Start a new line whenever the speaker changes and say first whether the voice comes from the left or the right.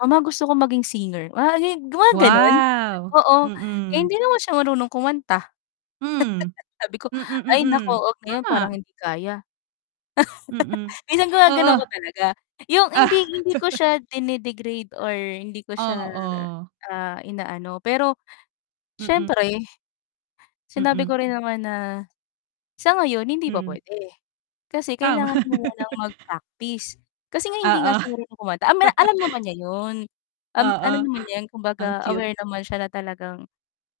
left: "Mama, gusto ko maging singer." Wa gi mga gano'n.
right: Wow!
left: Oo. Eh,
right: Mm.
left: hindi naman siya marunong kumanta.
right: Hmm.
left: Sabi ko
right: Mm,
left: "Ay, naku,
right: mm.
left: huwag ngayon, parang
right: Tama.
left: hindi kaya."
right: Mm.
left: minsan
right: Oo.
left: ginagano'n ko talaga. 'Yong
right: Ah.
left: hindi, hindi ko siya dinedegrade or hindi ko siya,
right: Oo.
left: ah, inaano. Pero
right: Mm.
left: siyempre sinabi
right: Mm.
left: ko rin naman na sa ngayon hindi pa
right: Hmm.
left: puwede. Kasi
right: Tama.
left: kailangan mo munang mag-practice. Kasi nga hindi nga
right: Oo.
left: siya marunong kumanta, amina alam naman niya 'yon, um, alam
right: Oo.
left: naman niya 'yon.
right: Ang
left: Kumbaga
right: cute.
left: aware naman siya na talagang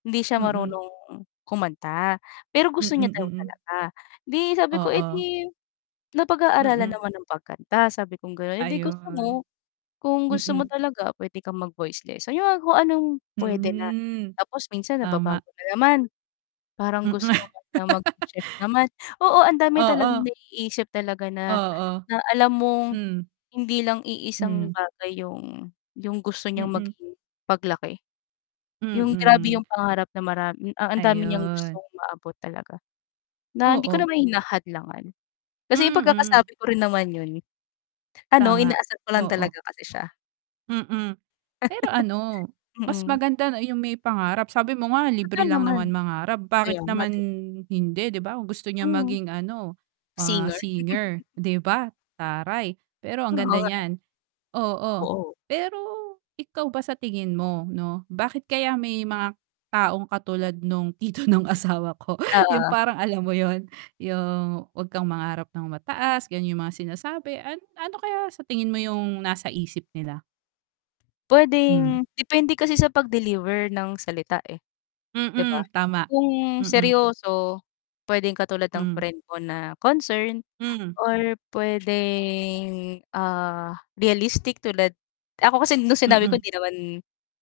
left: hindi siya
right: Mm.
left: marunong kumanta. Pero
right: Mm,
left: gusto niya daw
right: mm.
left: talaga. 'Di sabi ko "Eh,
right: Oo.
left: 'di napag-aaralan
right: Mm.
left: naman ang pagkanta," sabi kong gano'n, "Eh, 'di gusto
right: Ayun.
left: mo, kung gusto mo
right: Mm.
left: talaga puwede kang mag voice lesson." 'Yong ang kung anong puwede na.
right: Hmm.
left: Tapos minsan
right: Tama.
left: nababago na naman. Parang gusto
right: Mm.
left: naman niya maging chef naman. Oo, ang dami talagang
right: Oo.
left: naiisip talaga na
right: Oo.
left: na alam mong
right: Hmm.
left: hindi lang iisang
right: Mhm.
left: bagay 'yong 'yong gusto niyang
right: Mm.
left: maging paglaki. 'Yong grabe
right: Mm.
left: 'yong pangarap na maram a ang dami niyang gustong
right: Ayun.
left: maabot talaga, na hindi ko
right: Oo.
left: naman hinahadlangan kasi 'yong
right: Mm.
left: pagkakasabi ko rin naman 'yon ano,
right: Tama.
left: inaasar ko lang
right: Oo.
left: talaga kasi siya.
right: Mm. Pero ano, mas
left: Mm.
right: maganda na 'yong may pangarap. Sabi mo nga
left: Totoo
right: libre lang
left: naman.
right: naman mangarap, bakit
left: Kaya nga,
right: naman
left: 'di ba?
right: hindi, 'di ba? Kung gusto niyang
left: Mhm.
right: maging ano, ah,
left: Singer?
right: singer, 'di ba, taray. Pero ang
left: Oo
right: ganda
left: nga.
right: niyan. Oo.
left: Oo.
right: Pero ikaw ba sa tingin mo 'no, bakit kaya may mga taong katulad no'ng tito no'ng asawa ko 'yong
left: Oo.
right: parang alam mo 'yon? 'Yong, "Huwag kang mangarap nang mataas." Gano'n 'yong mga sinasabi. Ano ano kaya sa tingin mo 'yong nasa isip nila? Hmm.
left: Puwedeng depende kasi sa pag-deliver ng salita, eh, 'di ba?
right: Mm, tama.
left: Kung
right: Mm.
left: seryoso, puwedeng katulad ng
right: Hmm.
left: friend mo na concern
right: Hmm.
left: or puwedeng, ah, realistic, tulad ako kasi no'ng sinabi ko
right: Mm.
left: hindi naman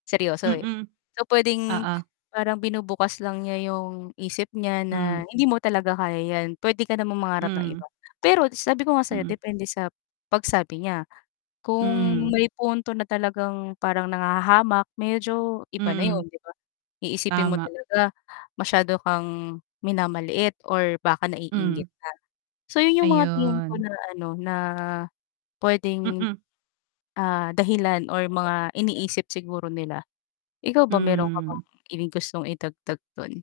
left: seryoso, eh.
right: Mm.
left: So, puwedeng
right: Oo.
left: parang binubukas lang niya 'yong isip niya na
right: Hmm.
left: hindi mo talaga kaya 'yan. Puwede ka namang mangarap ng
right: Hmm.
left: iba. Pero sabi ko nga sa 'yo
right: Mm.
left: depende sa pagsabi niya. Kung
right: Hmm.
left: may punto na talagang parang nanghahamak, medyo iba na
right: Hmm.
left: 'yon, 'di ba? Iisipin mo
right: Tama.
left: talaga masyado kang minamaliit or baka
right: Hmm.
left: naiinggit ka. So 'yon 'yong mga tingin ko
right: Ayun.
left: na ano, na puwedeng,
right: Mm.
left: ah, dahilan or mga iniisip siguro nila. Ikaw ba, mayro'n ka bang
right: Hmm.
left: ibig gustong idagdag do'n?